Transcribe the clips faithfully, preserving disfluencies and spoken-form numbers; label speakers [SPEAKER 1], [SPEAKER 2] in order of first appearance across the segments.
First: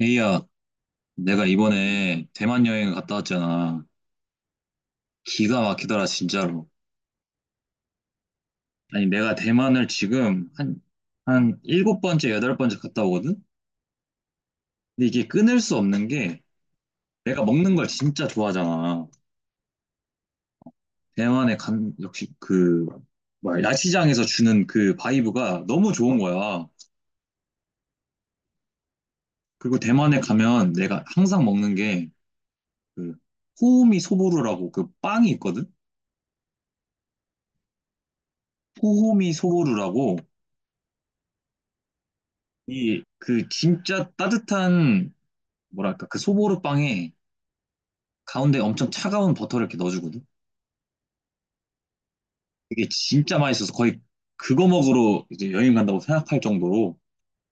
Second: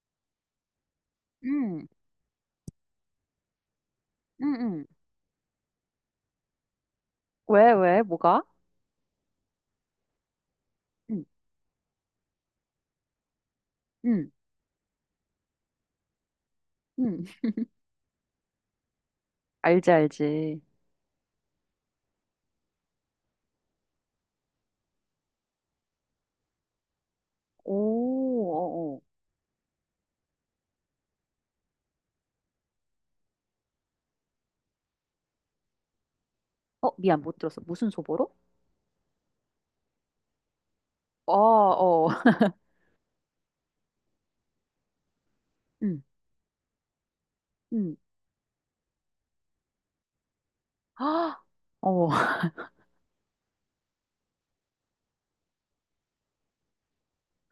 [SPEAKER 1] 에이야, 내가
[SPEAKER 2] 응,
[SPEAKER 1] 이번에 대만 여행을 갔다 왔잖아.
[SPEAKER 2] 응, 응.
[SPEAKER 1] 기가 막히더라, 진짜로.
[SPEAKER 2] 왜, 왜, 뭐가?
[SPEAKER 1] 아니, 내가 대만을 지금 한,
[SPEAKER 2] 응,
[SPEAKER 1] 한 일곱 번째, 여덟 번째 갔다 오거든?
[SPEAKER 2] 응,
[SPEAKER 1] 근데 이게 끊을 수 없는 게
[SPEAKER 2] 응.
[SPEAKER 1] 내가 먹는 걸 진짜 좋아하잖아.
[SPEAKER 2] 알지, 알지.
[SPEAKER 1] 대만에 간, 역시 그, 뭐야, 야시장에서 주는 그 바이브가 너무 좋은 거야.
[SPEAKER 2] 오, 어,
[SPEAKER 1] 그리고 대만에 가면 내가 항상 먹는 게 그, 호우미 소보루라고 그 빵이 있거든?
[SPEAKER 2] 어. 어, 미안, 못 들었어. 무슨 소보로?
[SPEAKER 1] 호호미 소보루라고
[SPEAKER 2] 어, 어.
[SPEAKER 1] 이, 그, 진짜 따뜻한
[SPEAKER 2] 응,
[SPEAKER 1] 뭐랄까 그 소보루 빵에
[SPEAKER 2] 응,
[SPEAKER 1] 가운데 엄청 차가운 버터를 이렇게 넣어주거든.
[SPEAKER 2] 아, 어,
[SPEAKER 1] 그게 진짜 맛있어서 거의 그거 먹으러 이제 여행 간다고 생각할 정도로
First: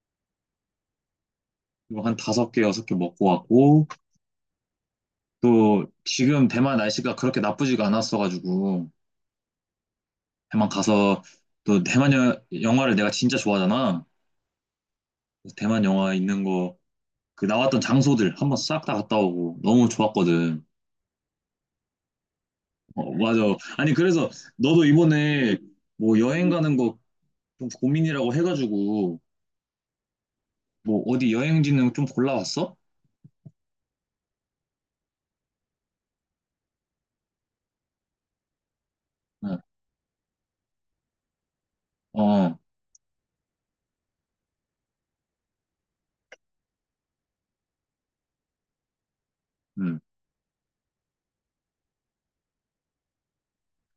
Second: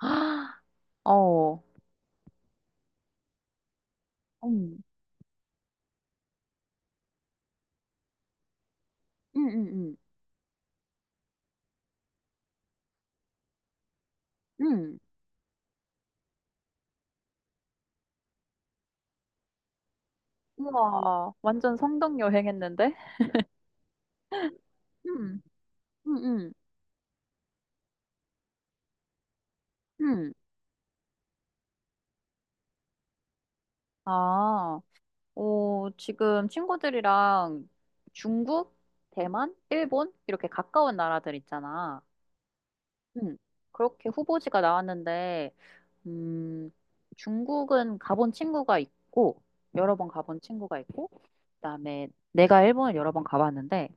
[SPEAKER 2] 아, 어.
[SPEAKER 1] 이거 한 다섯 개 여섯 개 먹고 왔고
[SPEAKER 2] 응,
[SPEAKER 1] 또 지금 대만 날씨가 그렇게 나쁘지가 않았어가지고
[SPEAKER 2] 응, 응, 응,
[SPEAKER 1] 대만 가서 또 대만 여- 영화를 내가 진짜 좋아하잖아.
[SPEAKER 2] 응.
[SPEAKER 1] 그래서 대만 영화 있는 거 그 나왔던 장소들 한번 싹 다 갔다 오고 너무 좋았거든.
[SPEAKER 2] 우와, 완전 성덕 여행했는데?
[SPEAKER 1] 어, 맞아. 아니 그래서 너도
[SPEAKER 2] 응,
[SPEAKER 1] 이번에
[SPEAKER 2] 응,
[SPEAKER 1] 뭐 여행
[SPEAKER 2] 응,
[SPEAKER 1] 가는 거 좀 고민이라고 해가지고
[SPEAKER 2] 응.
[SPEAKER 1] 뭐 어디 여행지는 좀 골라왔어?
[SPEAKER 2] 아, 오, 지금 친구들이랑 중국, 대만,
[SPEAKER 1] 응.
[SPEAKER 2] 일본 이렇게 가까운 나라들 있잖아.
[SPEAKER 1] 어,
[SPEAKER 2] 음, 그렇게 후보지가 나왔는데, 음, 중국은 가본 친구가 있고, 여러
[SPEAKER 1] 음.
[SPEAKER 2] 번 가본 친구가 있고, 그다음에 내가 일본을 여러 번 가봤는데,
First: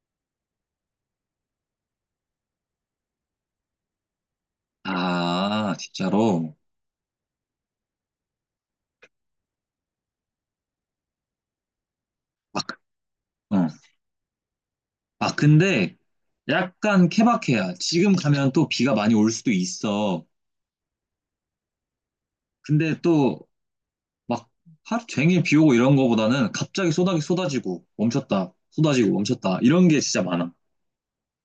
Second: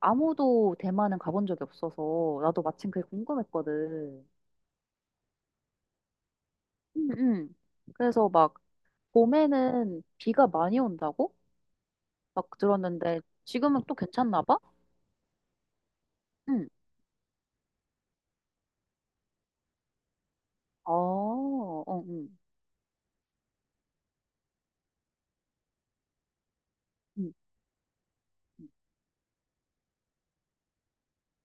[SPEAKER 2] 아무도 대만은 가본 적이 없어서, 나도 마침 그게 궁금했거든.
[SPEAKER 1] 아, 진짜로.
[SPEAKER 2] 음, 음. 그래서 막, 봄에는 비가 많이 온다고? 막
[SPEAKER 1] 아, 그-
[SPEAKER 2] 들었는데,
[SPEAKER 1] 어.
[SPEAKER 2] 지금은 또 괜찮나 봐?
[SPEAKER 1] 아, 근데
[SPEAKER 2] 응.
[SPEAKER 1] 약간 케바케야. 지금 가면 또 비가 많이 올 수도 있어.
[SPEAKER 2] 어, 어, 응.
[SPEAKER 1] 근데 또 막 하루 종일 비 오고 이런 거보다는 갑자기 쏟아,
[SPEAKER 2] 응.
[SPEAKER 1] 쏟아지고 멈췄다, 쏟아지고 멈췄다 이런 게 진짜 많아.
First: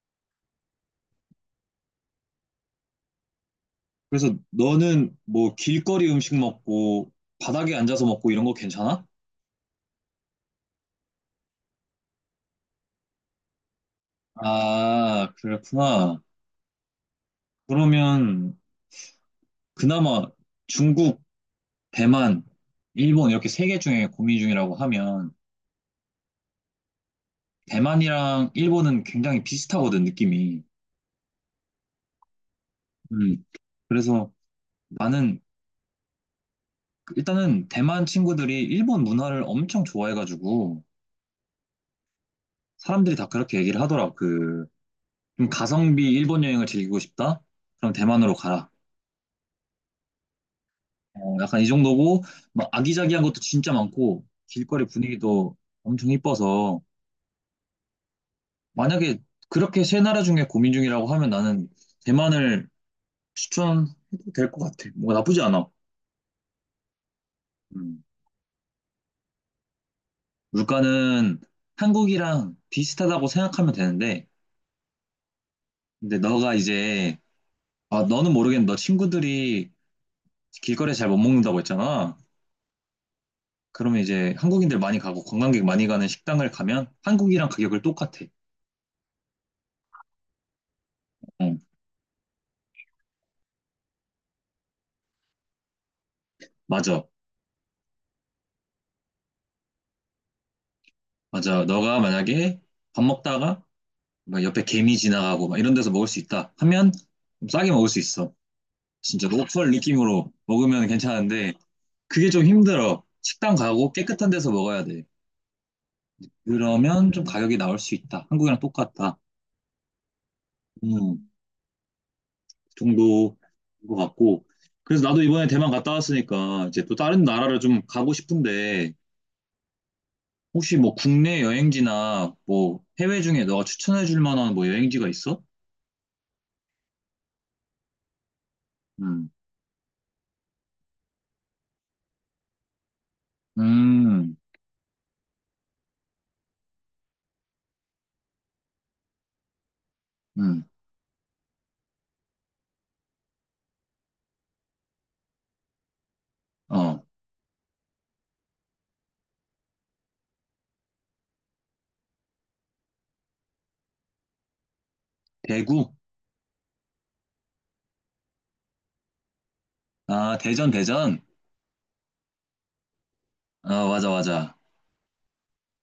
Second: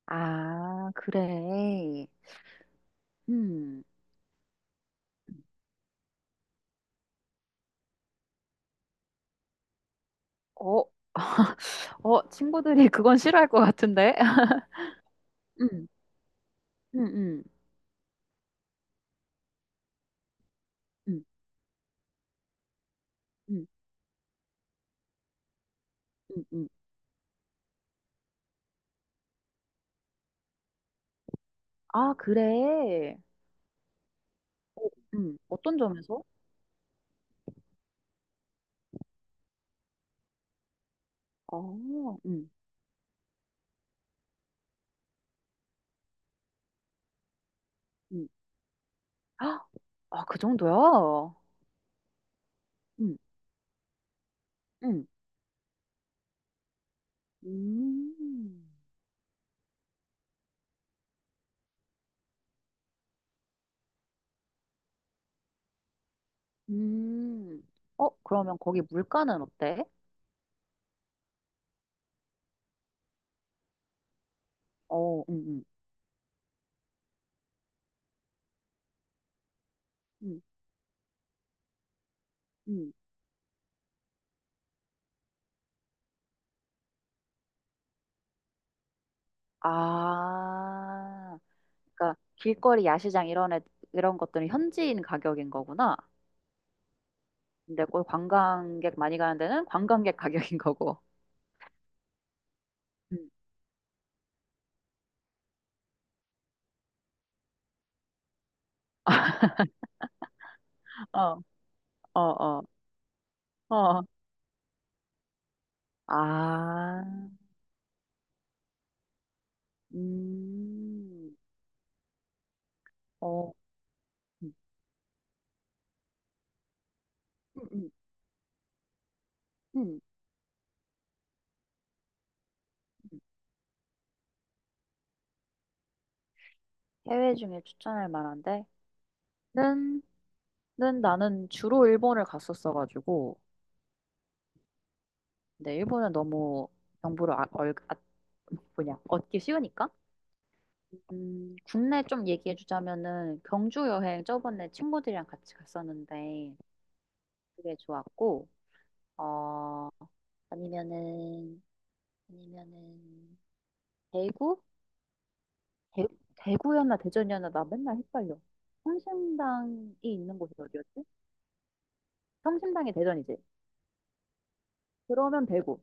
[SPEAKER 2] 아, 그래. 음.
[SPEAKER 1] 그래서 너는 뭐 길거리 음식 먹고 바닥에 앉아서 먹고 이런 거 괜찮아?
[SPEAKER 2] 어, 어, 친구들이 그건 싫어할 것 같은데?
[SPEAKER 1] 아,
[SPEAKER 2] 응,
[SPEAKER 1] 그렇구나.
[SPEAKER 2] 응, 응,
[SPEAKER 1] 그러면 그나마 중국
[SPEAKER 2] 응,
[SPEAKER 1] 대만, 일본 이렇게
[SPEAKER 2] 응,
[SPEAKER 1] 세 개 중에 고민 중이라고 하면
[SPEAKER 2] 응, 응.
[SPEAKER 1] 대만이랑 일본은 굉장히 비슷하거든, 느낌이.
[SPEAKER 2] 아, 그래.
[SPEAKER 1] 음. 그래서
[SPEAKER 2] 어, 응,
[SPEAKER 1] 나는
[SPEAKER 2] 어떤 점에서?
[SPEAKER 1] 일단은 대만 친구들이 일본 문화를 엄청 좋아해가지고
[SPEAKER 2] 아, 응,
[SPEAKER 1] 사람들이 다 그렇게 얘기를 하더라. 그, 좀 가성비 일본 여행을 즐기고 싶다? 그럼
[SPEAKER 2] 응,
[SPEAKER 1] 대만으로 가라.
[SPEAKER 2] 아, 아, 그 정도야?
[SPEAKER 1] 어, 약간 이 정도고, 막
[SPEAKER 2] 응,
[SPEAKER 1] 아기자기한 것도 진짜 많고, 길거리
[SPEAKER 2] 응.
[SPEAKER 1] 분위기도 엄청 이뻐서,
[SPEAKER 2] 음,
[SPEAKER 1] 만약에 그렇게 세 나라 중에 고민 중이라고 하면 나는 대만을 추천해도 될 것 같아. 뭐 나쁘지 않아.
[SPEAKER 2] 음.
[SPEAKER 1] 음.
[SPEAKER 2] 어, 그러면 거기 물가는 어때?
[SPEAKER 1] 물가는 한국이랑 비슷하다고 생각하면 되는데,
[SPEAKER 2] 어, 응, 응,
[SPEAKER 1] 근데 너가 이제, 아, 너는 모르겠는데, 너 친구들이
[SPEAKER 2] 응,
[SPEAKER 1] 길거리에 잘 못 먹는다고 했잖아.
[SPEAKER 2] 응.
[SPEAKER 1] 그러면 이제 한국인들 많이 가고 관광객 많이 가는 식당을 가면 한국이랑 가격을 똑같아.
[SPEAKER 2] 아,
[SPEAKER 1] 응,
[SPEAKER 2] 그러니까 길거리 야시장 이런 애, 이런 것들은 현지인 가격인 거구나.
[SPEAKER 1] 맞아.
[SPEAKER 2] 근데 꼭 관광객 많이 가는 데는 관광객 가격인 거고.
[SPEAKER 1] 맞아. 너가 만약에 밥
[SPEAKER 2] 음.
[SPEAKER 1] 먹다가 막 옆에 개미 지나가고 막 이런 데서 먹을 수 있다 하면 좀 싸게 먹을 수 있어. 진짜 로컬 느낌으로 먹으면
[SPEAKER 2] 어,
[SPEAKER 1] 괜찮은데,
[SPEAKER 2] 어,
[SPEAKER 1] 그게 좀
[SPEAKER 2] 어,
[SPEAKER 1] 힘들어. 식당 가고
[SPEAKER 2] 어.
[SPEAKER 1] 깨끗한 데서 먹어야 돼.
[SPEAKER 2] 아,
[SPEAKER 1] 그러면 좀 가격이 나올 수 있다. 한국이랑 똑같다. 음,
[SPEAKER 2] 음,
[SPEAKER 1] 그 정도인
[SPEAKER 2] 어,
[SPEAKER 1] 것 같고.
[SPEAKER 2] 음,
[SPEAKER 1] 그래서 나도 이번에 대만 갔다 왔으니까 이제 또 다른 나라를
[SPEAKER 2] 음,
[SPEAKER 1] 좀
[SPEAKER 2] 음.
[SPEAKER 1] 가고 싶은데
[SPEAKER 2] 음.
[SPEAKER 1] 혹시 뭐 국내 여행지나 뭐
[SPEAKER 2] 음.
[SPEAKER 1] 해외 중에 너가 추천해 줄 만한 뭐 여행지가 있어?
[SPEAKER 2] 해외 중에 추천할 만한데?
[SPEAKER 1] 음,
[SPEAKER 2] 는, 는 나는 주로 일본을 갔었어가지고.
[SPEAKER 1] 음,
[SPEAKER 2] 근데 일본은 너무 정보를 아, 얼, 아, 뭐냐, 얻기 쉬우니까?
[SPEAKER 1] 음,
[SPEAKER 2] 음, 국내 좀 얘기해주자면은 경주 여행 저번에 친구들이랑 같이 갔었는데
[SPEAKER 1] 어,
[SPEAKER 2] 그게 좋았고, 어, 아니면은 아니면은 대구?
[SPEAKER 1] 대구?
[SPEAKER 2] 대, 대구였나 대전이었나 나 맨날 헷갈려. 성심당이
[SPEAKER 1] 아,
[SPEAKER 2] 있는 곳이
[SPEAKER 1] 대전,
[SPEAKER 2] 어디였지?
[SPEAKER 1] 대전?
[SPEAKER 2] 성심당이 대전이지.
[SPEAKER 1] 아, 맞아, 맞아.
[SPEAKER 2] 그러면 대구.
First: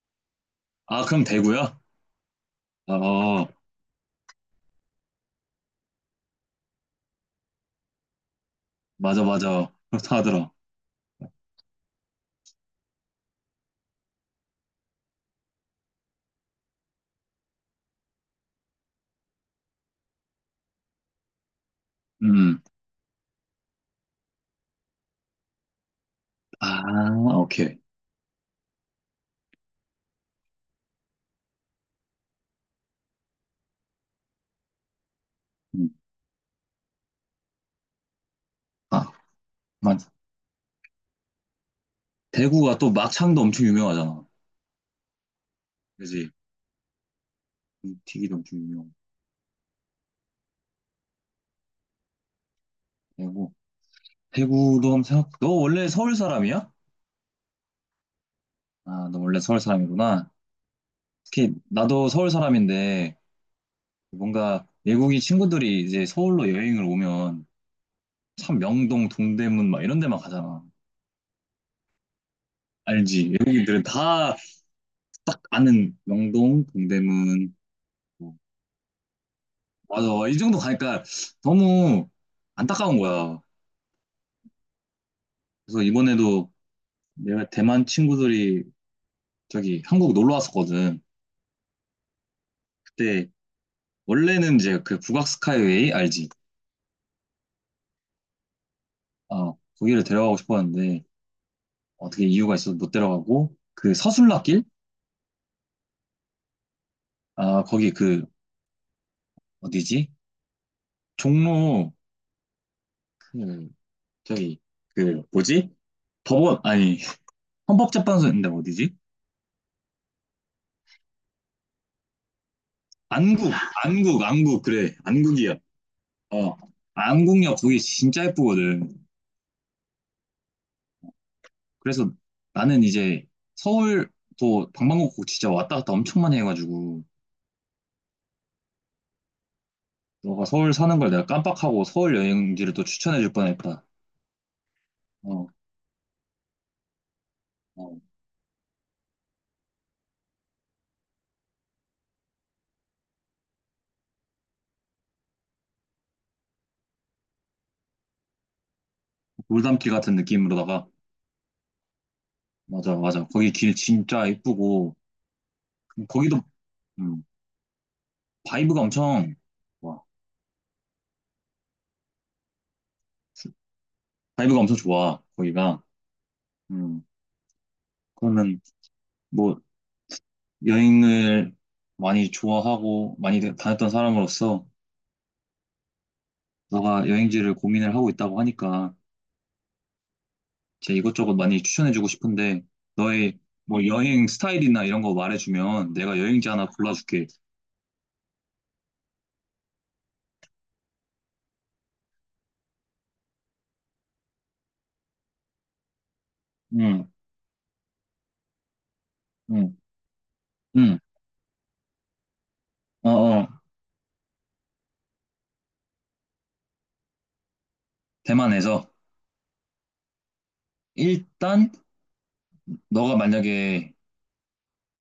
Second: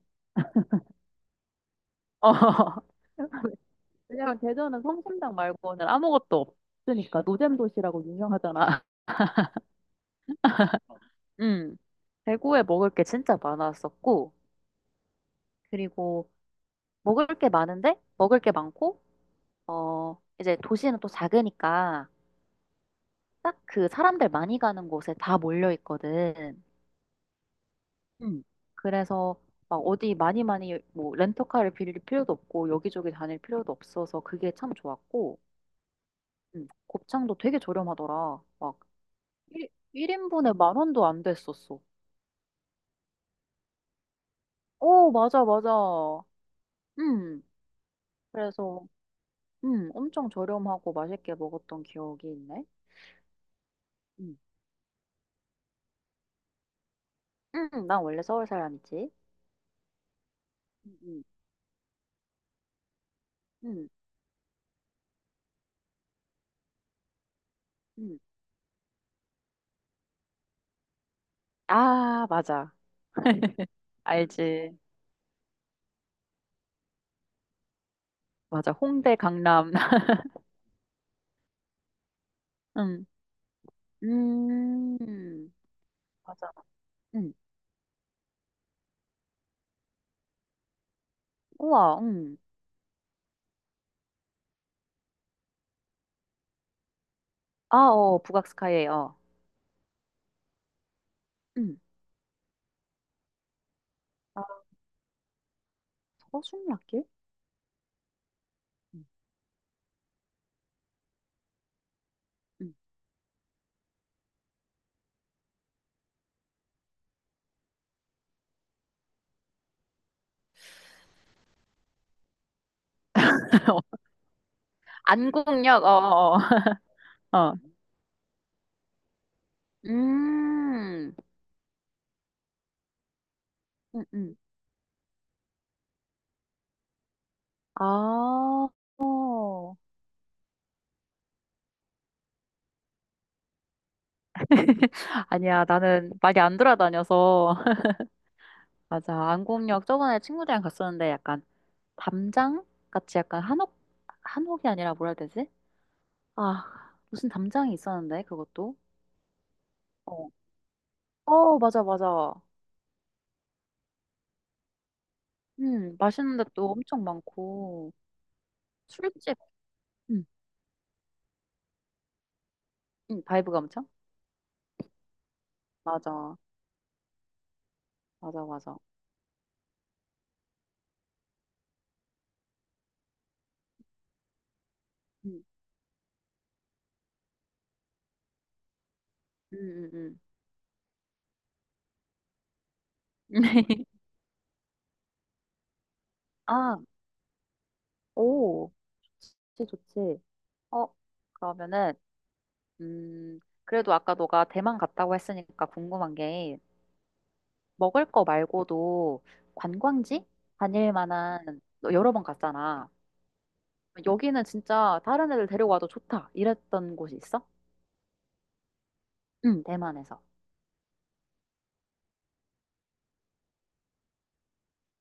[SPEAKER 1] 아, 그럼 대구야?
[SPEAKER 2] 어.
[SPEAKER 1] 어, 어.
[SPEAKER 2] 왜냐면 대전은 성심당 말고는 아무것도 없으니까 노잼 도시라고 유명하잖아.
[SPEAKER 1] 맞아, 맞아. 그렇다 하더라.
[SPEAKER 2] 음. 대구에 먹을 게 진짜 많았었고 그리고 먹을 게 많은데 먹을 게 많고 어 이제 도시는 또 작으니까
[SPEAKER 1] 음.
[SPEAKER 2] 딱 그 사람들 많이 가는 곳에 다 몰려 있거든.
[SPEAKER 1] 아, 오케이.
[SPEAKER 2] 음. 그래서 막 어디 많이 많이 뭐 렌터카를 빌릴 필요도 없고 여기저기 다닐 필요도 없어서 그게 참 좋았고
[SPEAKER 1] 음.
[SPEAKER 2] 음, 곱창도 되게 저렴하더라. 막
[SPEAKER 1] 아,
[SPEAKER 2] 일,
[SPEAKER 1] 맞.
[SPEAKER 2] 일인분에만 원도 안 됐었어.
[SPEAKER 1] 대구가 또 막창도 엄청 유명하잖아.
[SPEAKER 2] 오, 맞아, 맞아.
[SPEAKER 1] 그지?
[SPEAKER 2] 음,
[SPEAKER 1] 음, 튀기도 엄청
[SPEAKER 2] 그래서
[SPEAKER 1] 유명하고.
[SPEAKER 2] 음, 엄청 저렴하고 맛있게 먹었던 기억이 있네.
[SPEAKER 1] 대구.
[SPEAKER 2] 음.
[SPEAKER 1] 대구도 한번 생각, 너 원래 서울 사람이야?
[SPEAKER 2] 음, 난 원래 서울
[SPEAKER 1] 아,
[SPEAKER 2] 사람이지.
[SPEAKER 1] 너 원래 서울 사람이구나.
[SPEAKER 2] 음. 음.
[SPEAKER 1] 특히 나도 서울 사람인데
[SPEAKER 2] 음,
[SPEAKER 1] 뭔가 외국인 친구들이 이제 서울로 여행을 오면
[SPEAKER 2] 음.
[SPEAKER 1] 참 명동, 동대문 막 이런 데만 가잖아.
[SPEAKER 2] 아, 맞아.
[SPEAKER 1] 알지? 외국인들은 다
[SPEAKER 2] 알지.
[SPEAKER 1] 딱 아는 명동, 동대문. 뭐.
[SPEAKER 2] 맞아. 홍대, 강남.
[SPEAKER 1] 맞아. 이 정도 가니까 너무 안타까운
[SPEAKER 2] 음.
[SPEAKER 1] 거야.
[SPEAKER 2] 음.
[SPEAKER 1] 그래서 이번에도
[SPEAKER 2] 맞아. 응.
[SPEAKER 1] 내가 대만 친구들이 저기 한국 놀러 왔었거든.
[SPEAKER 2] 우와, 응.
[SPEAKER 1] 그때 원래는 이제 그 북악 스카이웨이 알지?
[SPEAKER 2] 아, 어, 북악스카이, 어.
[SPEAKER 1] 아, 거기를 데려가고 싶었는데
[SPEAKER 2] 응.
[SPEAKER 1] 어떻게 이유가 있어서 못 데려가고 그
[SPEAKER 2] 아,
[SPEAKER 1] 서순라길?
[SPEAKER 2] 서순례길?
[SPEAKER 1] 아, 거기 그
[SPEAKER 2] 응.
[SPEAKER 1] 어디지? 종로
[SPEAKER 2] 응.
[SPEAKER 1] 그 저기 그 뭐지? 법원 아니 헌법재판소인데 어디지? 안국 안국 안국 그래 안국이야.
[SPEAKER 2] 안국역, 어, 어,
[SPEAKER 1] 어
[SPEAKER 2] 어. 어.
[SPEAKER 1] 안국역 거기 진짜 예쁘거든.
[SPEAKER 2] 음,
[SPEAKER 1] 그래서 나는 이제
[SPEAKER 2] 응. 응.
[SPEAKER 1] 서울도 방방곡곡 진짜 왔다 갔다 엄청 많이 해가지고
[SPEAKER 2] 아, 어.
[SPEAKER 1] 너가 서울 사는 걸 내가 깜빡하고 서울 여행지를 또 추천해줄 뻔했다. 어,
[SPEAKER 2] 아니야, 나는 많이 안 돌아다녀서.
[SPEAKER 1] 어.
[SPEAKER 2] 맞아, 안국역 저번에 친구들이랑 갔었는데 약간 담장 같이 약간 한옥, 한옥이 아니라 뭐라 해야 되지? 아, 무슨 담장이 있었는데, 그것도?
[SPEAKER 1] 돌담길 같은
[SPEAKER 2] 어,
[SPEAKER 1] 느낌으로다가
[SPEAKER 2] 어, 맞아, 맞아.
[SPEAKER 1] 맞아 맞아 거기 길 진짜 이쁘고
[SPEAKER 2] 음, 맛있는
[SPEAKER 1] 거기도
[SPEAKER 2] 데도 엄청
[SPEAKER 1] 음,
[SPEAKER 2] 많고,
[SPEAKER 1] 바이브가 엄청
[SPEAKER 2] 술집,
[SPEAKER 1] 좋아.
[SPEAKER 2] 음, 음, 바이브가 엄청?
[SPEAKER 1] 바이브가 엄청 좋아 거기가.
[SPEAKER 2] 맞아,
[SPEAKER 1] 음,
[SPEAKER 2] 맞아,
[SPEAKER 1] 그러면
[SPEAKER 2] 맞아.
[SPEAKER 1] 뭐 여행을 많이 좋아하고 많이 다녔던 사람으로서
[SPEAKER 2] 음,
[SPEAKER 1] 너가 여행지를 고민을 하고 있다고 하니까.
[SPEAKER 2] 음, 음,
[SPEAKER 1] 제 이것저것 많이 추천해주고 싶은데 너의
[SPEAKER 2] 음.
[SPEAKER 1] 뭐 여행 스타일이나 이런 거 말해주면 내가 여행지 하나
[SPEAKER 2] 아,
[SPEAKER 1] 골라줄게.
[SPEAKER 2] 오, 좋지, 좋지. 어, 그러면은, 음, 그래도 아까 너가 대만 갔다고 했으니까 궁금한 게,
[SPEAKER 1] 응,
[SPEAKER 2] 먹을 거 말고도
[SPEAKER 1] 응,
[SPEAKER 2] 관광지? 다닐
[SPEAKER 1] 응.
[SPEAKER 2] 만한, 너 여러 번 갔잖아.
[SPEAKER 1] 어, 어.
[SPEAKER 2] 여기는 진짜 다른 애들 데려와도 좋다. 이랬던 곳이 있어?
[SPEAKER 1] 대만에서
[SPEAKER 2] 응, 대만에서.
[SPEAKER 1] 일단 너가 만약에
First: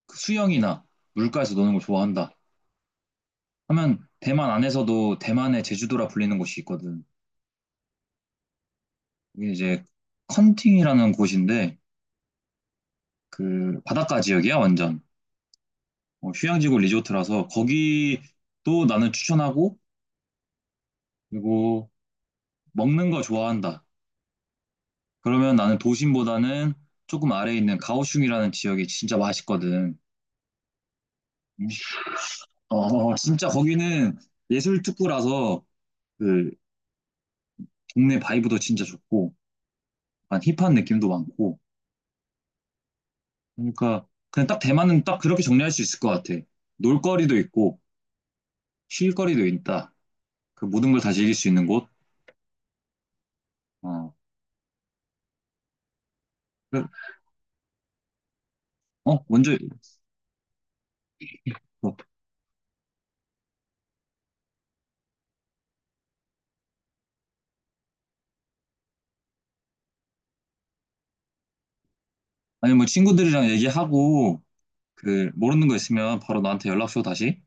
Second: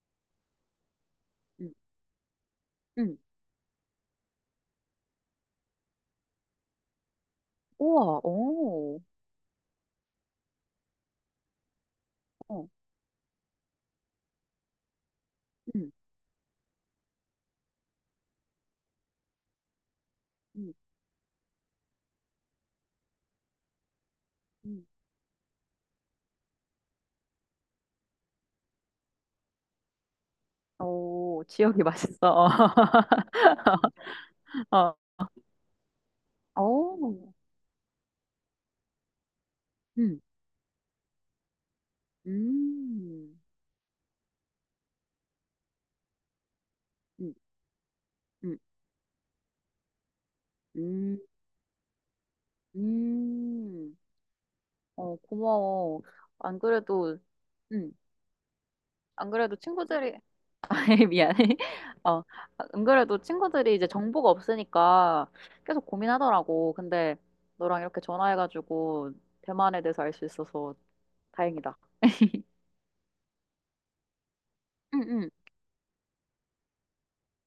[SPEAKER 1] 그 수영이나 물가에서
[SPEAKER 2] 응,
[SPEAKER 1] 노는 걸 좋아한다
[SPEAKER 2] 응.
[SPEAKER 1] 하면 대만 안에서도 대만의 제주도라 불리는 곳이 있거든.
[SPEAKER 2] 우와, 오.
[SPEAKER 1] 이게 이제 컨팅이라는 곳인데
[SPEAKER 2] 어.
[SPEAKER 1] 그 바닷가 지역이야 완전
[SPEAKER 2] 음,
[SPEAKER 1] 어, 휴양지고 리조트라서 거기도 나는 추천하고
[SPEAKER 2] 음,
[SPEAKER 1] 그리고 먹는 거 좋아한다.
[SPEAKER 2] 음.
[SPEAKER 1] 그러면 나는 도심보다는 조금 아래에 있는 가오슝이라는 지역이 진짜 맛있거든.
[SPEAKER 2] 오,
[SPEAKER 1] 음식-
[SPEAKER 2] 지역이 맛있어.
[SPEAKER 1] 어, 진짜 거기는 예술
[SPEAKER 2] 어,
[SPEAKER 1] 특구라서 그
[SPEAKER 2] 어, 오,
[SPEAKER 1] 동네 바이브도 진짜 좋고,
[SPEAKER 2] 음,
[SPEAKER 1] 약간 힙한 느낌도 많고.
[SPEAKER 2] 음,
[SPEAKER 1] 그러니까 그냥 딱 대만은 딱 그렇게 정리할 수 있을 것 같아.
[SPEAKER 2] 음,
[SPEAKER 1] 놀거리도 있고,
[SPEAKER 2] 음,
[SPEAKER 1] 쉴거리도 있다. 그 모든 걸 다
[SPEAKER 2] 음,
[SPEAKER 1] 즐길 수 있는 곳.
[SPEAKER 2] 음.
[SPEAKER 1] 어,
[SPEAKER 2] 어, 고마워. 안
[SPEAKER 1] 그-
[SPEAKER 2] 그래도, 음,
[SPEAKER 1] 어,
[SPEAKER 2] 안
[SPEAKER 1] 먼저,
[SPEAKER 2] 그래도 친구들이, 미안해.
[SPEAKER 1] 어,
[SPEAKER 2] 어, 안 그래도 친구들이 이제 정보가 없으니까 계속 고민하더라고. 근데 너랑 이렇게 전화해가지고 대만에 대해서 알 수 있어서 다행이다.
[SPEAKER 1] 아니 뭐 친구들이랑 얘기하고,
[SPEAKER 2] 응,
[SPEAKER 1] 그
[SPEAKER 2] 응.
[SPEAKER 1] 모르는 거 있으면 바로 나한테 연락 줘, 다시.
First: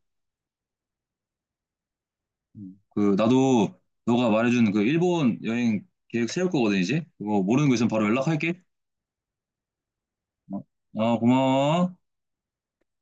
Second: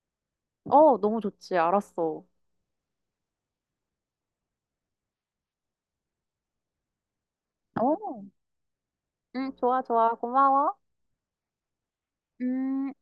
[SPEAKER 2] 어, 너무 좋지. 알았어.
[SPEAKER 1] 음. 그 나도 너가 말해준 그 일본 여행 계획 세울 거거든 이제 그거 모르는 거 있으면 바로
[SPEAKER 2] 어.
[SPEAKER 1] 연락할게
[SPEAKER 2] 응, 좋아, 좋아.
[SPEAKER 1] 어,
[SPEAKER 2] 고마워.
[SPEAKER 1] 어, 고마워
[SPEAKER 2] 음.